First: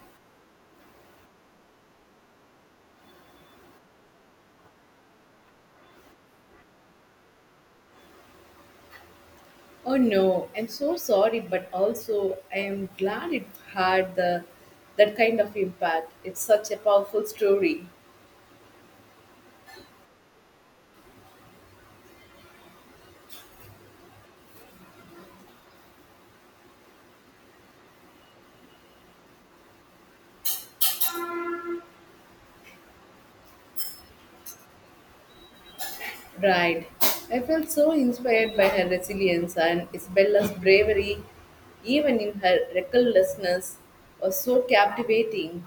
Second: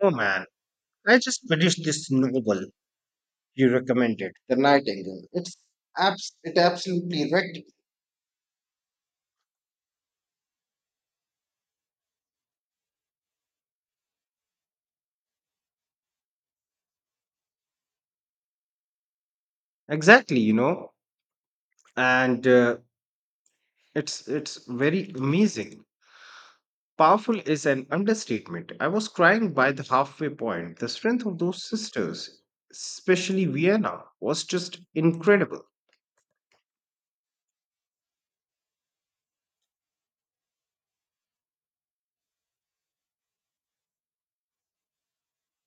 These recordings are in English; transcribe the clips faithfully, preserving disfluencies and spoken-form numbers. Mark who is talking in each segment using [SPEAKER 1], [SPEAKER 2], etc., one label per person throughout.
[SPEAKER 1] Oh man, I just finished this novel you recommended, The Nightingale. It's abs- it absolutely wrecked.
[SPEAKER 2] Oh no, I'm so sorry, but also I am glad it had the that kind of impact. It's such a powerful story.
[SPEAKER 1] Exactly, you know, and uh, it's it's very amazing. Powerful is an understatement. I was crying by the halfway point. The strength of those sisters, especially Vienna, was just incredible.
[SPEAKER 2] Right. I felt so inspired by her resilience and Isabella's bravery, even in her recklessness, was so captivating.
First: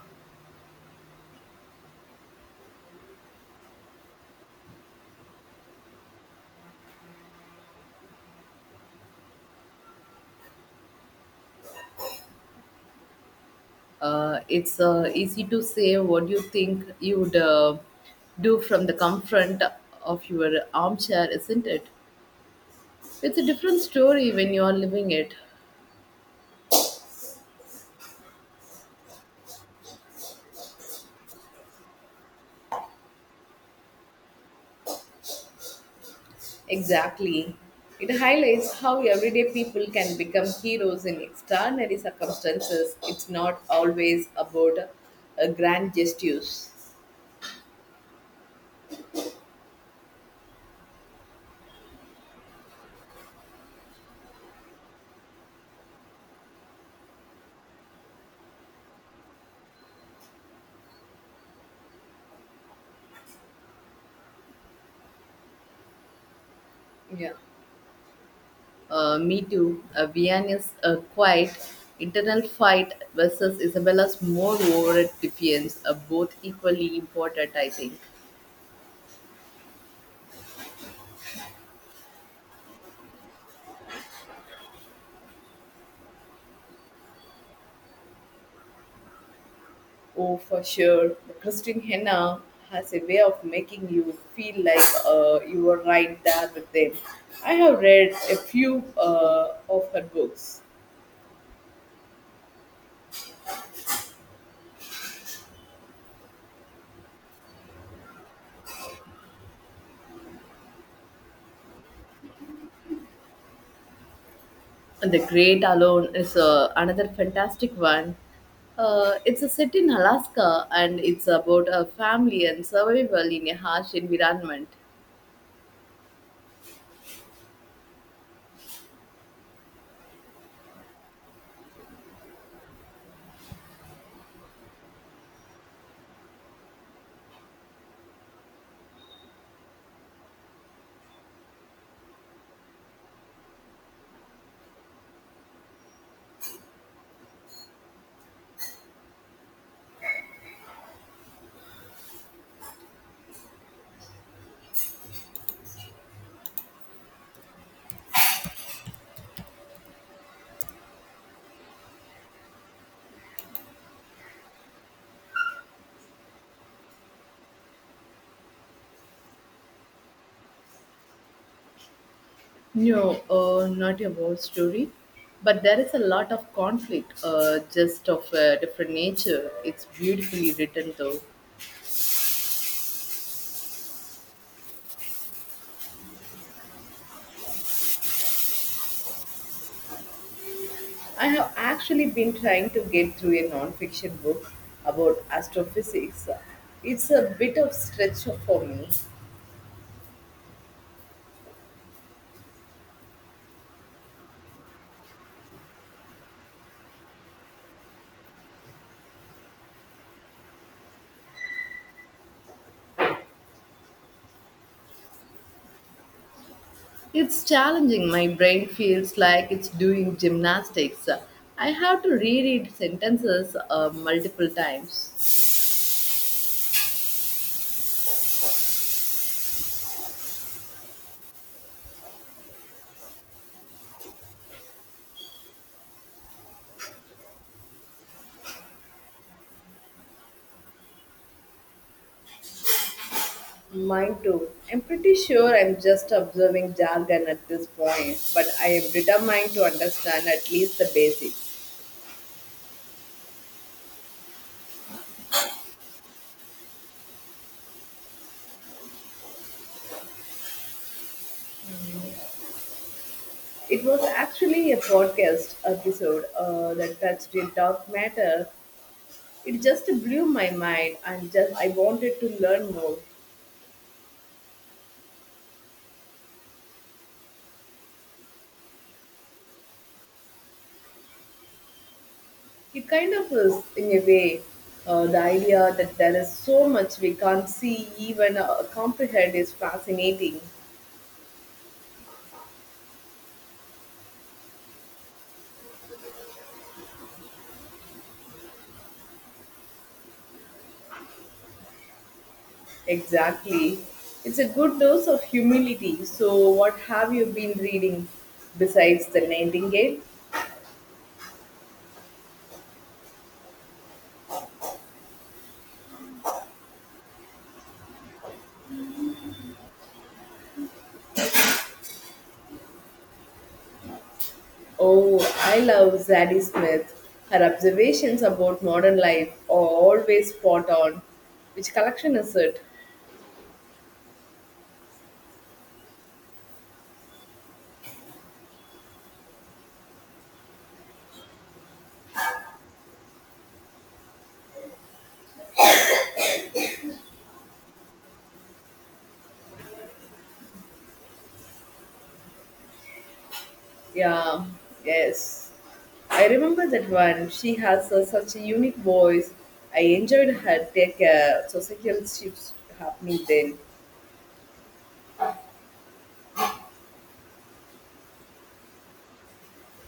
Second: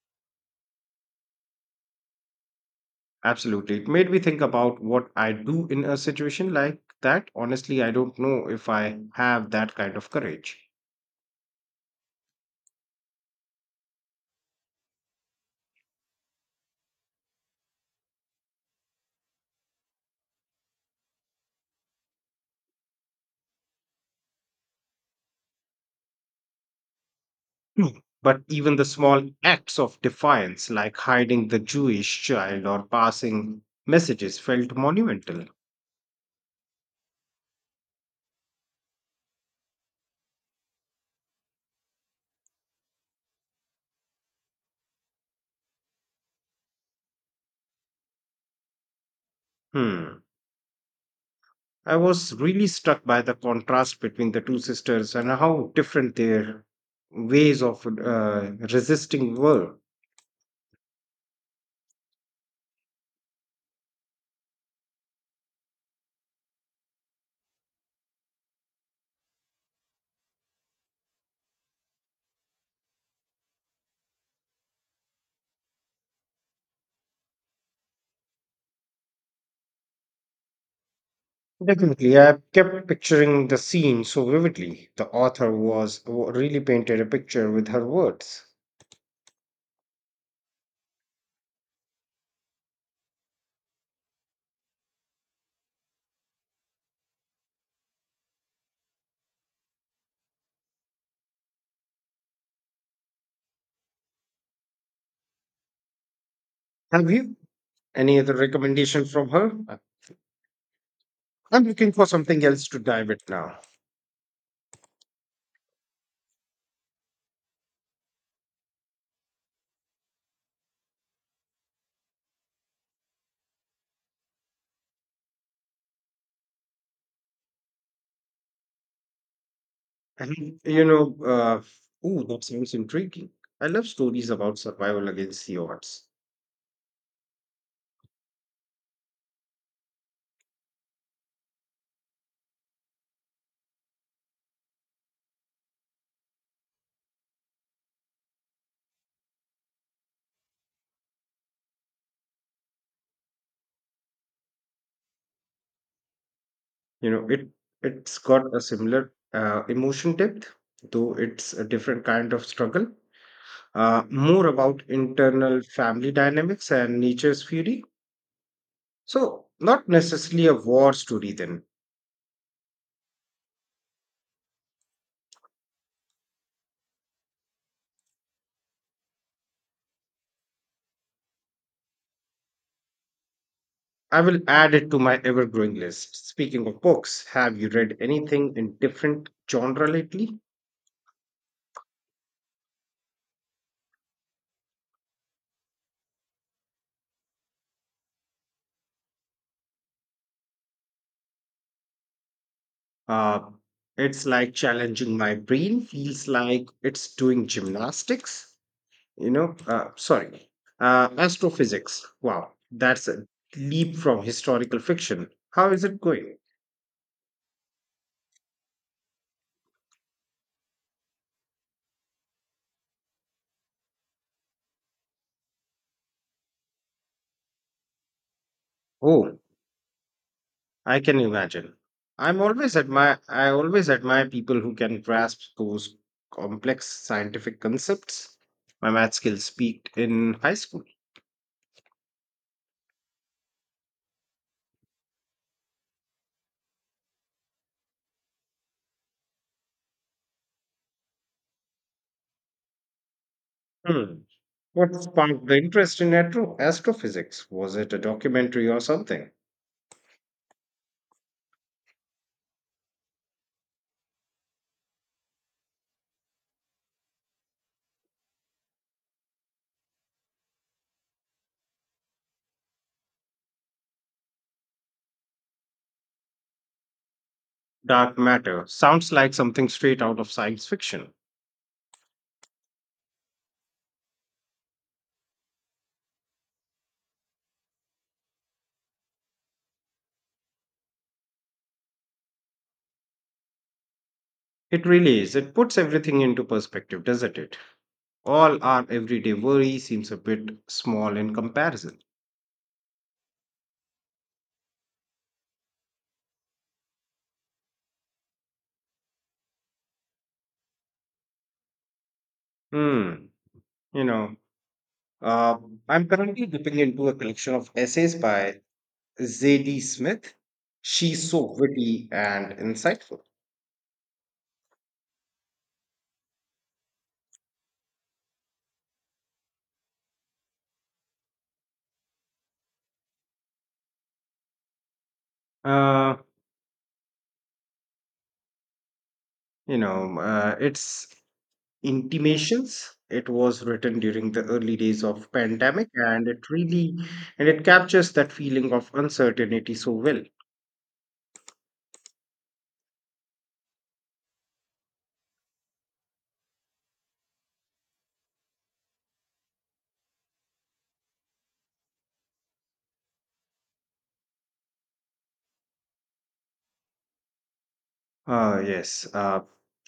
[SPEAKER 1] Absolutely, it made me think about what I do in a situation like that. Honestly, I don't know if I have that kind of courage.
[SPEAKER 2] Uh, it's uh, easy to say what you think you would uh, do from the comfort of your armchair, isn't it? It's a different story when you are living it.
[SPEAKER 1] Hmm. But even the small acts of defiance, like hiding the Jewish child or passing messages, felt monumental.
[SPEAKER 2] Exactly. It highlights how everyday people can become heroes in extraordinary circumstances. It's not always about uh, grand gestures.
[SPEAKER 1] Hmm. I was really struck by the contrast between the two sisters and how different their ways of uh, resisting were.
[SPEAKER 2] Yeah. Uh, me too. Uh, Vianney's uh, quiet internal fight versus Isabella's more overt defiance are both equally important, I think.
[SPEAKER 1] Definitely, I kept picturing the scene so vividly. The author was really painted a picture with her words.
[SPEAKER 2] Oh, for sure. The Christine Henna has a way of making you feel like uh, you were right there with them. I have read a few uh, of her books.
[SPEAKER 1] Have you any other recommendation from her? Uh, I'm looking for something else to dive it now.
[SPEAKER 2] And The Great Alone is uh, another fantastic one. Uh, it's a set in Alaska and it's about a family and survival in a harsh environment.
[SPEAKER 1] And you know, uh, Ooh, that sounds intriguing. I love stories about survival against the odds. you know it it's got a similar uh, emotion depth, though it's a different kind of struggle, uh, more about internal family dynamics and nature's fury. So not necessarily a war story then.
[SPEAKER 2] No, uh, not a war story, but there is a lot of conflict, uh, just of a different nature. It's beautifully written though.
[SPEAKER 1] I will add it to my ever growing list. Speaking of books, have you read anything in different genre lately?
[SPEAKER 2] I have actually been trying to get through a non-fiction book about astrophysics. It's a bit of stretch for me.
[SPEAKER 1] uh, it's like challenging my brain feels like it's doing gymnastics. You know uh, sorry. Uh, astrophysics, wow, that's a leap from historical fiction. How is it going?
[SPEAKER 2] It's challenging. My brain feels like it's doing gymnastics. I have to reread sentences uh, multiple times.
[SPEAKER 1] Oh, I can imagine. I'm always admire i always admire people who can grasp those complex scientific concepts. My math skills peaked in high school.
[SPEAKER 2] Mine too. I'm pretty sure I'm just observing jargon at this point, but I am determined to understand at least the basics.
[SPEAKER 1] Hmm. What sparked the interest in atro- astrophysics? Was it a documentary or something?
[SPEAKER 2] It was actually a podcast episode uh, that touched a dark matter. It just blew my mind and just I wanted to learn more.
[SPEAKER 1] Dark matter sounds like something straight out of science fiction.
[SPEAKER 2] It kind of is, in a way, uh, the idea that there is so much we can't see, even uh, comprehend, is fascinating.
[SPEAKER 1] It really is. It puts everything into perspective, doesn't it? All our everyday worry seems a bit small in comparison.
[SPEAKER 2] Exactly. It's a good dose of humility. So, what have you been reading besides The Nightingale?
[SPEAKER 1] Hmm. You know, uh, I'm currently dipping into a collection of essays by Zadie Smith. She's so witty and insightful.
[SPEAKER 2] Oh, I love Zadie Smith. Her observations about modern life are always spot on. Which collection is it?
[SPEAKER 1] Uh, you know, uh, it's Intimations. It was written during the early days of pandemic and it really and it captures that feeling of uncertainty so well.
[SPEAKER 2] Yeah, yes. I remember that one. She has uh, such a unique voice. I enjoyed her take a social shifts happening then.
[SPEAKER 1] Uh yes. uh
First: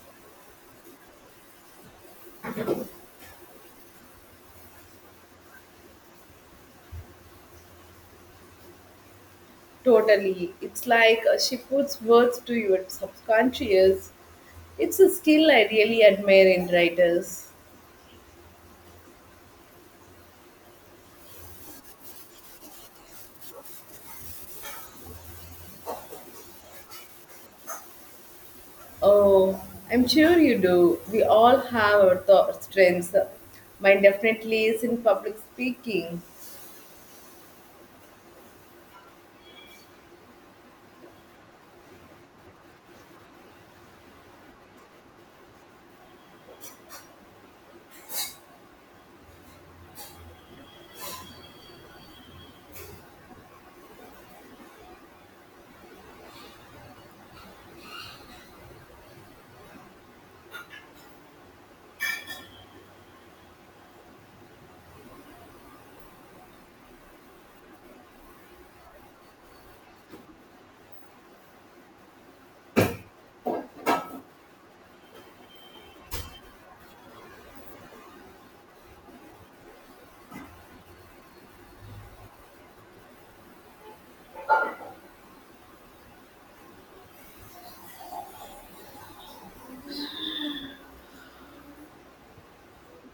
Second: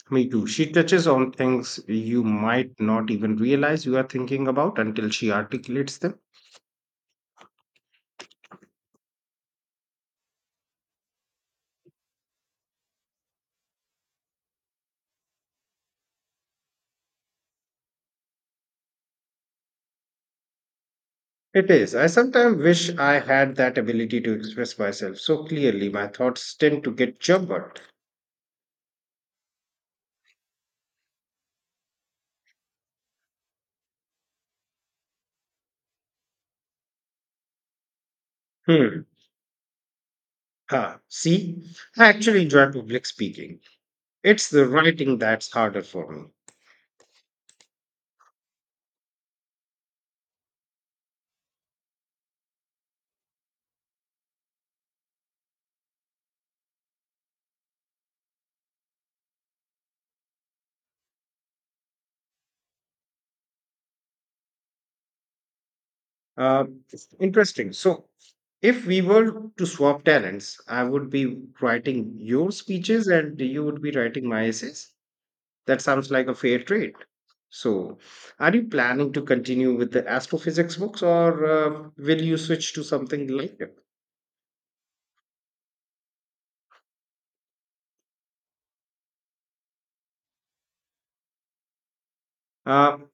[SPEAKER 1] Me too, she touches on things you might not even realize you are thinking about until she articulates them.
[SPEAKER 2] Totally. It's like uh, she puts words to your subconscious. It's a skill I really admire in writers.
[SPEAKER 1] It is. I sometimes wish I had that ability to express myself so clearly. My thoughts tend to get jumbled.
[SPEAKER 2] Oh, I'm sure you do. We all have our th- strengths. Mine definitely is in public speaking.
[SPEAKER 1] Hmm. Ha. See, I actually enjoy public speaking. It's the writing that's harder for me. Uh, Interesting. So, if we were to swap talents, I would be writing your speeches and you would be writing my essays. That sounds like a fair trade. So, are you planning to continue with the astrophysics books, or uh, will you switch to something later? Um,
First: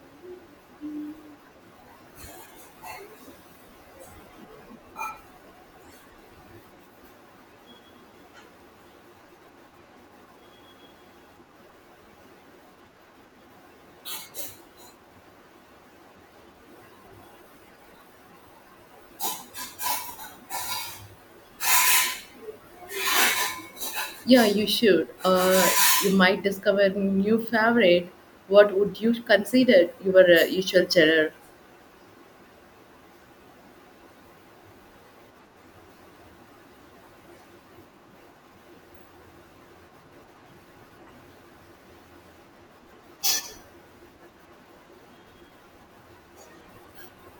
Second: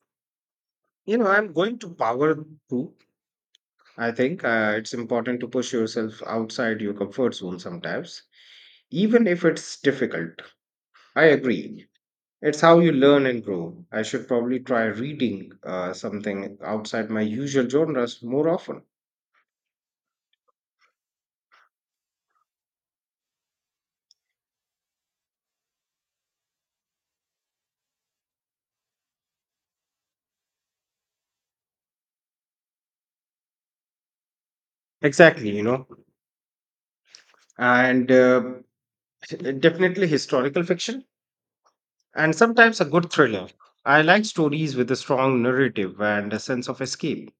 [SPEAKER 1] you know, I'm going to power through. I think uh, it's important to push yourself outside your comfort zone sometimes, even if it's difficult. I agree. It's how you learn and grow. I should probably try reading uh, something outside my usual genres more often.
[SPEAKER 2] Yeah, you should. Uh, you might discover new favorite. What would you consider your uh, usual cheddar?
[SPEAKER 1] Exactly, you know, and uh, definitely historical fiction and sometimes a good thriller. I like stories with a strong narrative and a sense of escape.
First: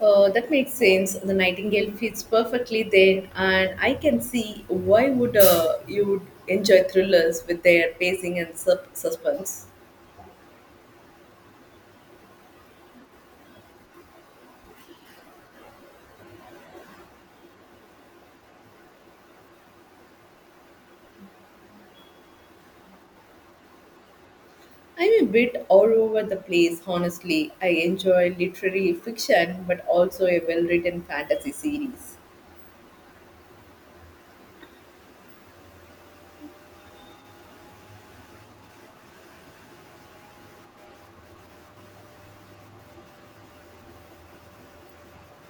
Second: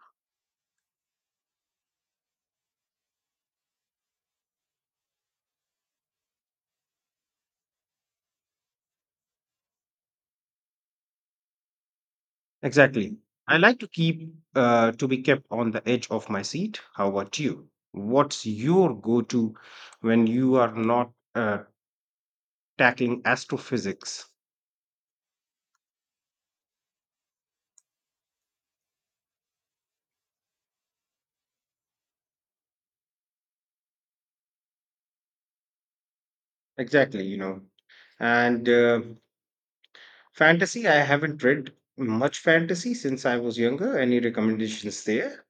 [SPEAKER 2] Uh, that makes sense. The nightingale fits perfectly there, and I can see why would uh, you would enjoy thrillers with their pacing and sub- suspense.
[SPEAKER 1] Exactly. I like to keep uh, to be kept on the edge of my seat. How about you? What's your go-to when you are not uh, tackling astrophysics?
[SPEAKER 2] I'm a bit all over the place, honestly. I enjoy literary fiction, but also a well-written fantasy series.
[SPEAKER 1] Exactly. you know. And uh, Fantasy, I haven't read much fantasy since I was younger. Any recommendations there?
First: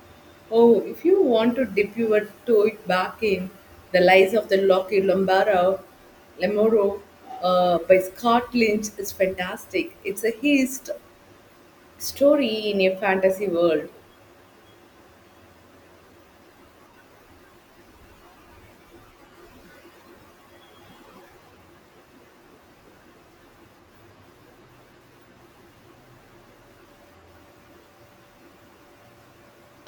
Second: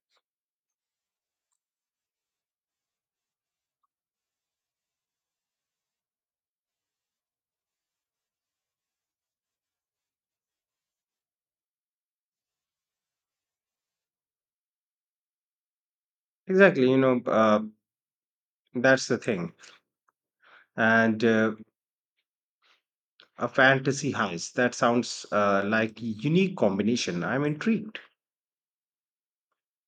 [SPEAKER 2] Oh, if you want to dip your toe back in The Lies of the Locky Lombaro, Lamoro uh, by Scott Lynch is fantastic. It's a hist story in a fantasy world.
[SPEAKER 1] Exactly, you know, uh, that's the thing. And uh, A fantasy heist. That sounds uh, like a unique combination. I'm intrigued.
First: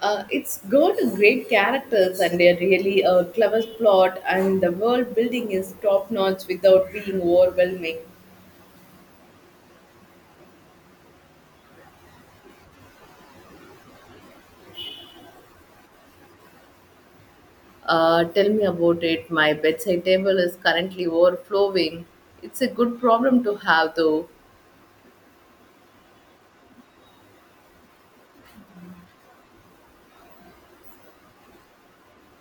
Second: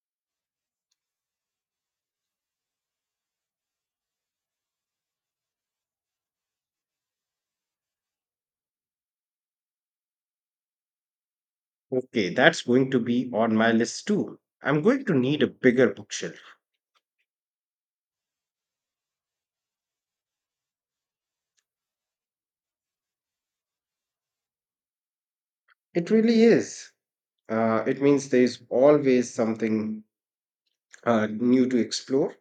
[SPEAKER 2] Uh, it's got a great characters and a really uh, clever plot, and the world building is top notch without being overwhelming.
[SPEAKER 1] Okay, that's going to be on my list too. I'm going to need a bigger bookshelf.
[SPEAKER 2] Uh, tell me about it. My bedside table is currently overflowing. It's a good problem to have, though.
[SPEAKER 1] It really is. Uh, it means there's always something uh, new to explore.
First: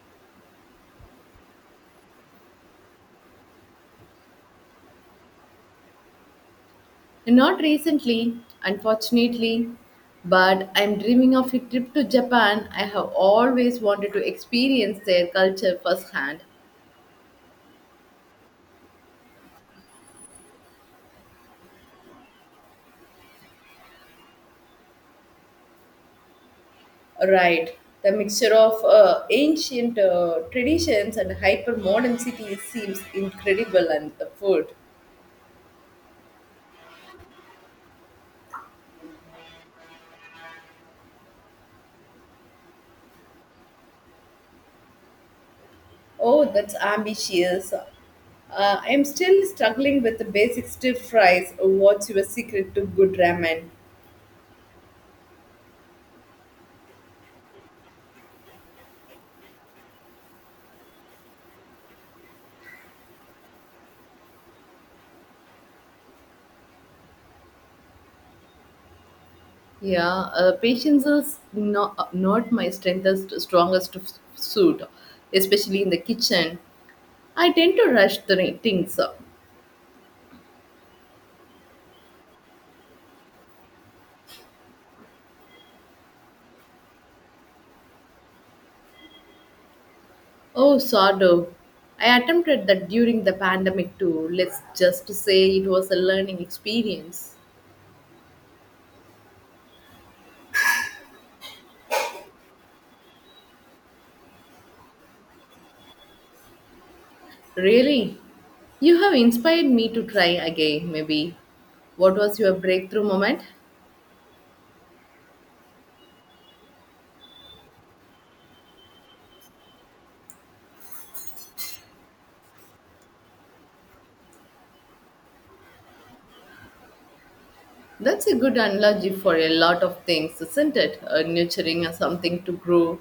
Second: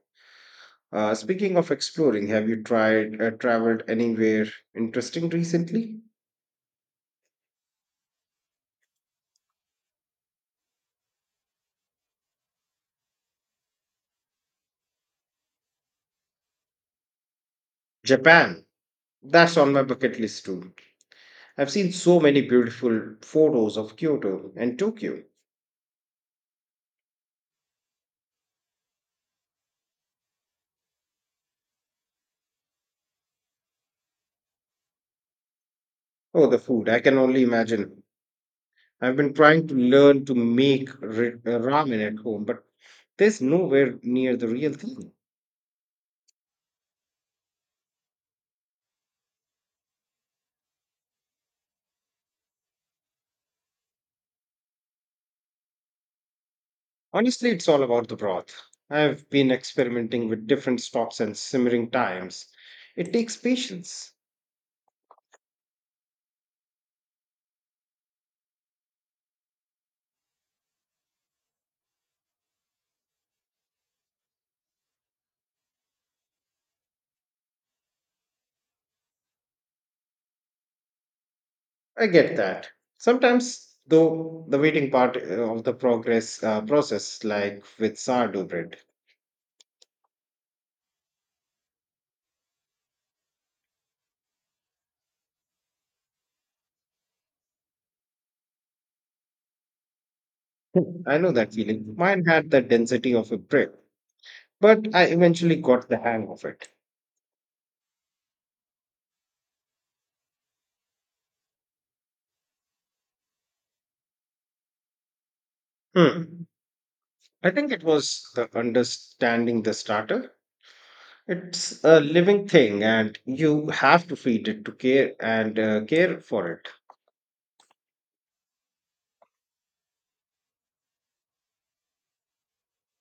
[SPEAKER 1] Uh, speaking of exploring, have you tried uh, traveled anywhere interesting recently?
[SPEAKER 2] Not recently, unfortunately, but I'm dreaming of a trip to Japan. I have always wanted to experience their culture firsthand.
[SPEAKER 1] Japan. That's on my bucket list too. I've seen so many beautiful photos of Kyoto and Tokyo.
[SPEAKER 2] Right. The mixture of uh, ancient uh, traditions and hyper modern cities seems incredible, and the food.
[SPEAKER 1] Oh, the food! I can only imagine. I've been trying to learn to make ri- uh, ramen at home, but there's nowhere near the real thing.
[SPEAKER 2] Oh, that's ambitious. Uh, I'm still struggling with the basic stir fries. What's your secret to good ramen?
[SPEAKER 1] Honestly, it's all about the broth. I've been experimenting with different stops and simmering times. It takes patience.
[SPEAKER 2] Yeah, uh, patience is not, not my strengthest, strongest f- suit, especially in the kitchen. I tend to rush the ri- things.
[SPEAKER 1] I get that. Sometimes, though, the waiting part uh, of the progress uh, process, like with sourdough bread.
[SPEAKER 2] Oh, sourdough. I attempted that during the pandemic too. Let's just say it was a learning experience.
[SPEAKER 1] I know that feeling. Mine had the density of a brick, but I eventually got the hang of it.
[SPEAKER 2] Really? You have inspired me to try again, maybe. What was your breakthrough moment?
[SPEAKER 1] Hmm. I think it was the understanding the starter. It's a living thing, and you have to feed it to care and uh, care for it.
[SPEAKER 2] That's a good analogy for a lot of things, isn't it? Uh, nurturing or something to grow.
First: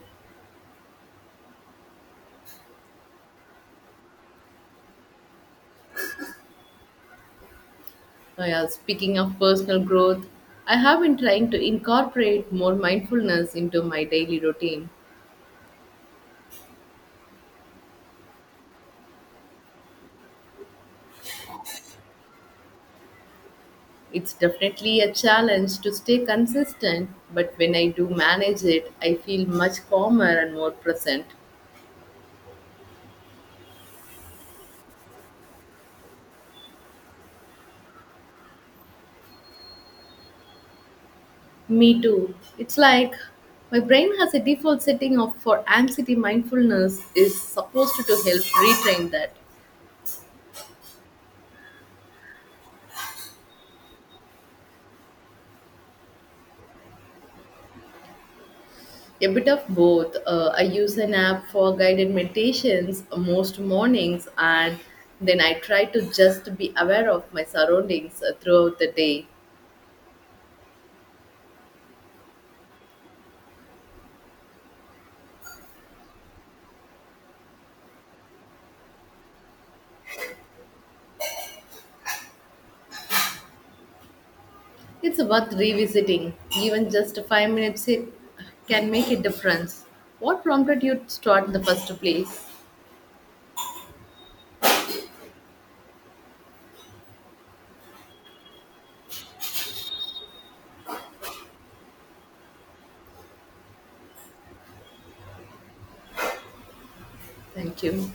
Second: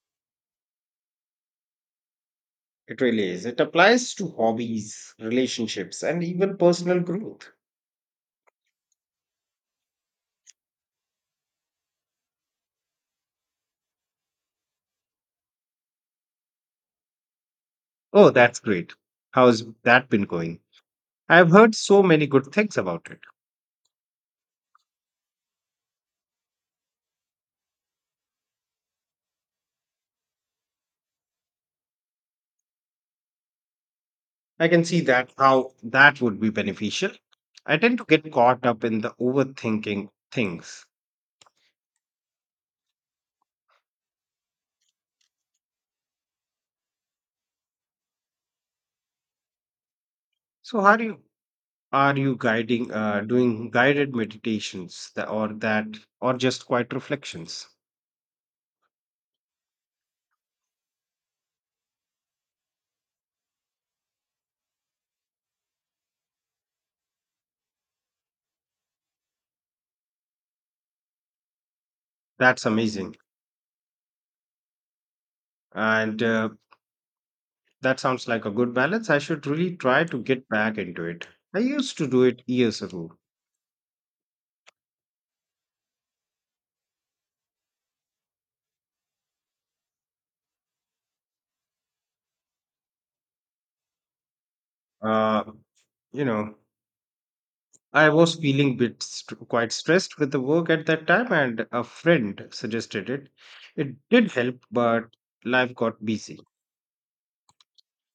[SPEAKER 1] It really is. It applies to hobbies, relationships, and even personal growth.
[SPEAKER 2] Oh yeah, speaking of personal growth, I have been trying to incorporate more mindfulness into my daily routine.
[SPEAKER 1] Oh, that's great. How's that been going? I've heard so many good things about it.
[SPEAKER 2] It's definitely a challenge to stay consistent, but when I do manage it, I feel much calmer and more present.
[SPEAKER 1] I can see that how that would be beneficial. I tend to get caught up in the overthinking things.
[SPEAKER 2] Me too. It's like my brain has a default setting of for anxiety mindfulness is supposed to help retrain that.
[SPEAKER 1] So how do you are you guiding uh, doing guided meditations that, or that or just quiet reflections?
[SPEAKER 2] A bit of both. Uh, I use an app for guided meditations most mornings, and then I try to just be aware of my surroundings uh, throughout the day.
[SPEAKER 1] That's amazing. And uh, That sounds like a good balance. I should really try to get back into it. I used to do it years ago.
[SPEAKER 2] It's worth revisiting. Even just five minutes it can make a difference. What prompted you to start in the first place?
[SPEAKER 1] Uh, you know, I was feeling bit st- quite stressed with the work at that time, and a friend suggested it. It did help, but life got busy.
[SPEAKER 2] Thank you.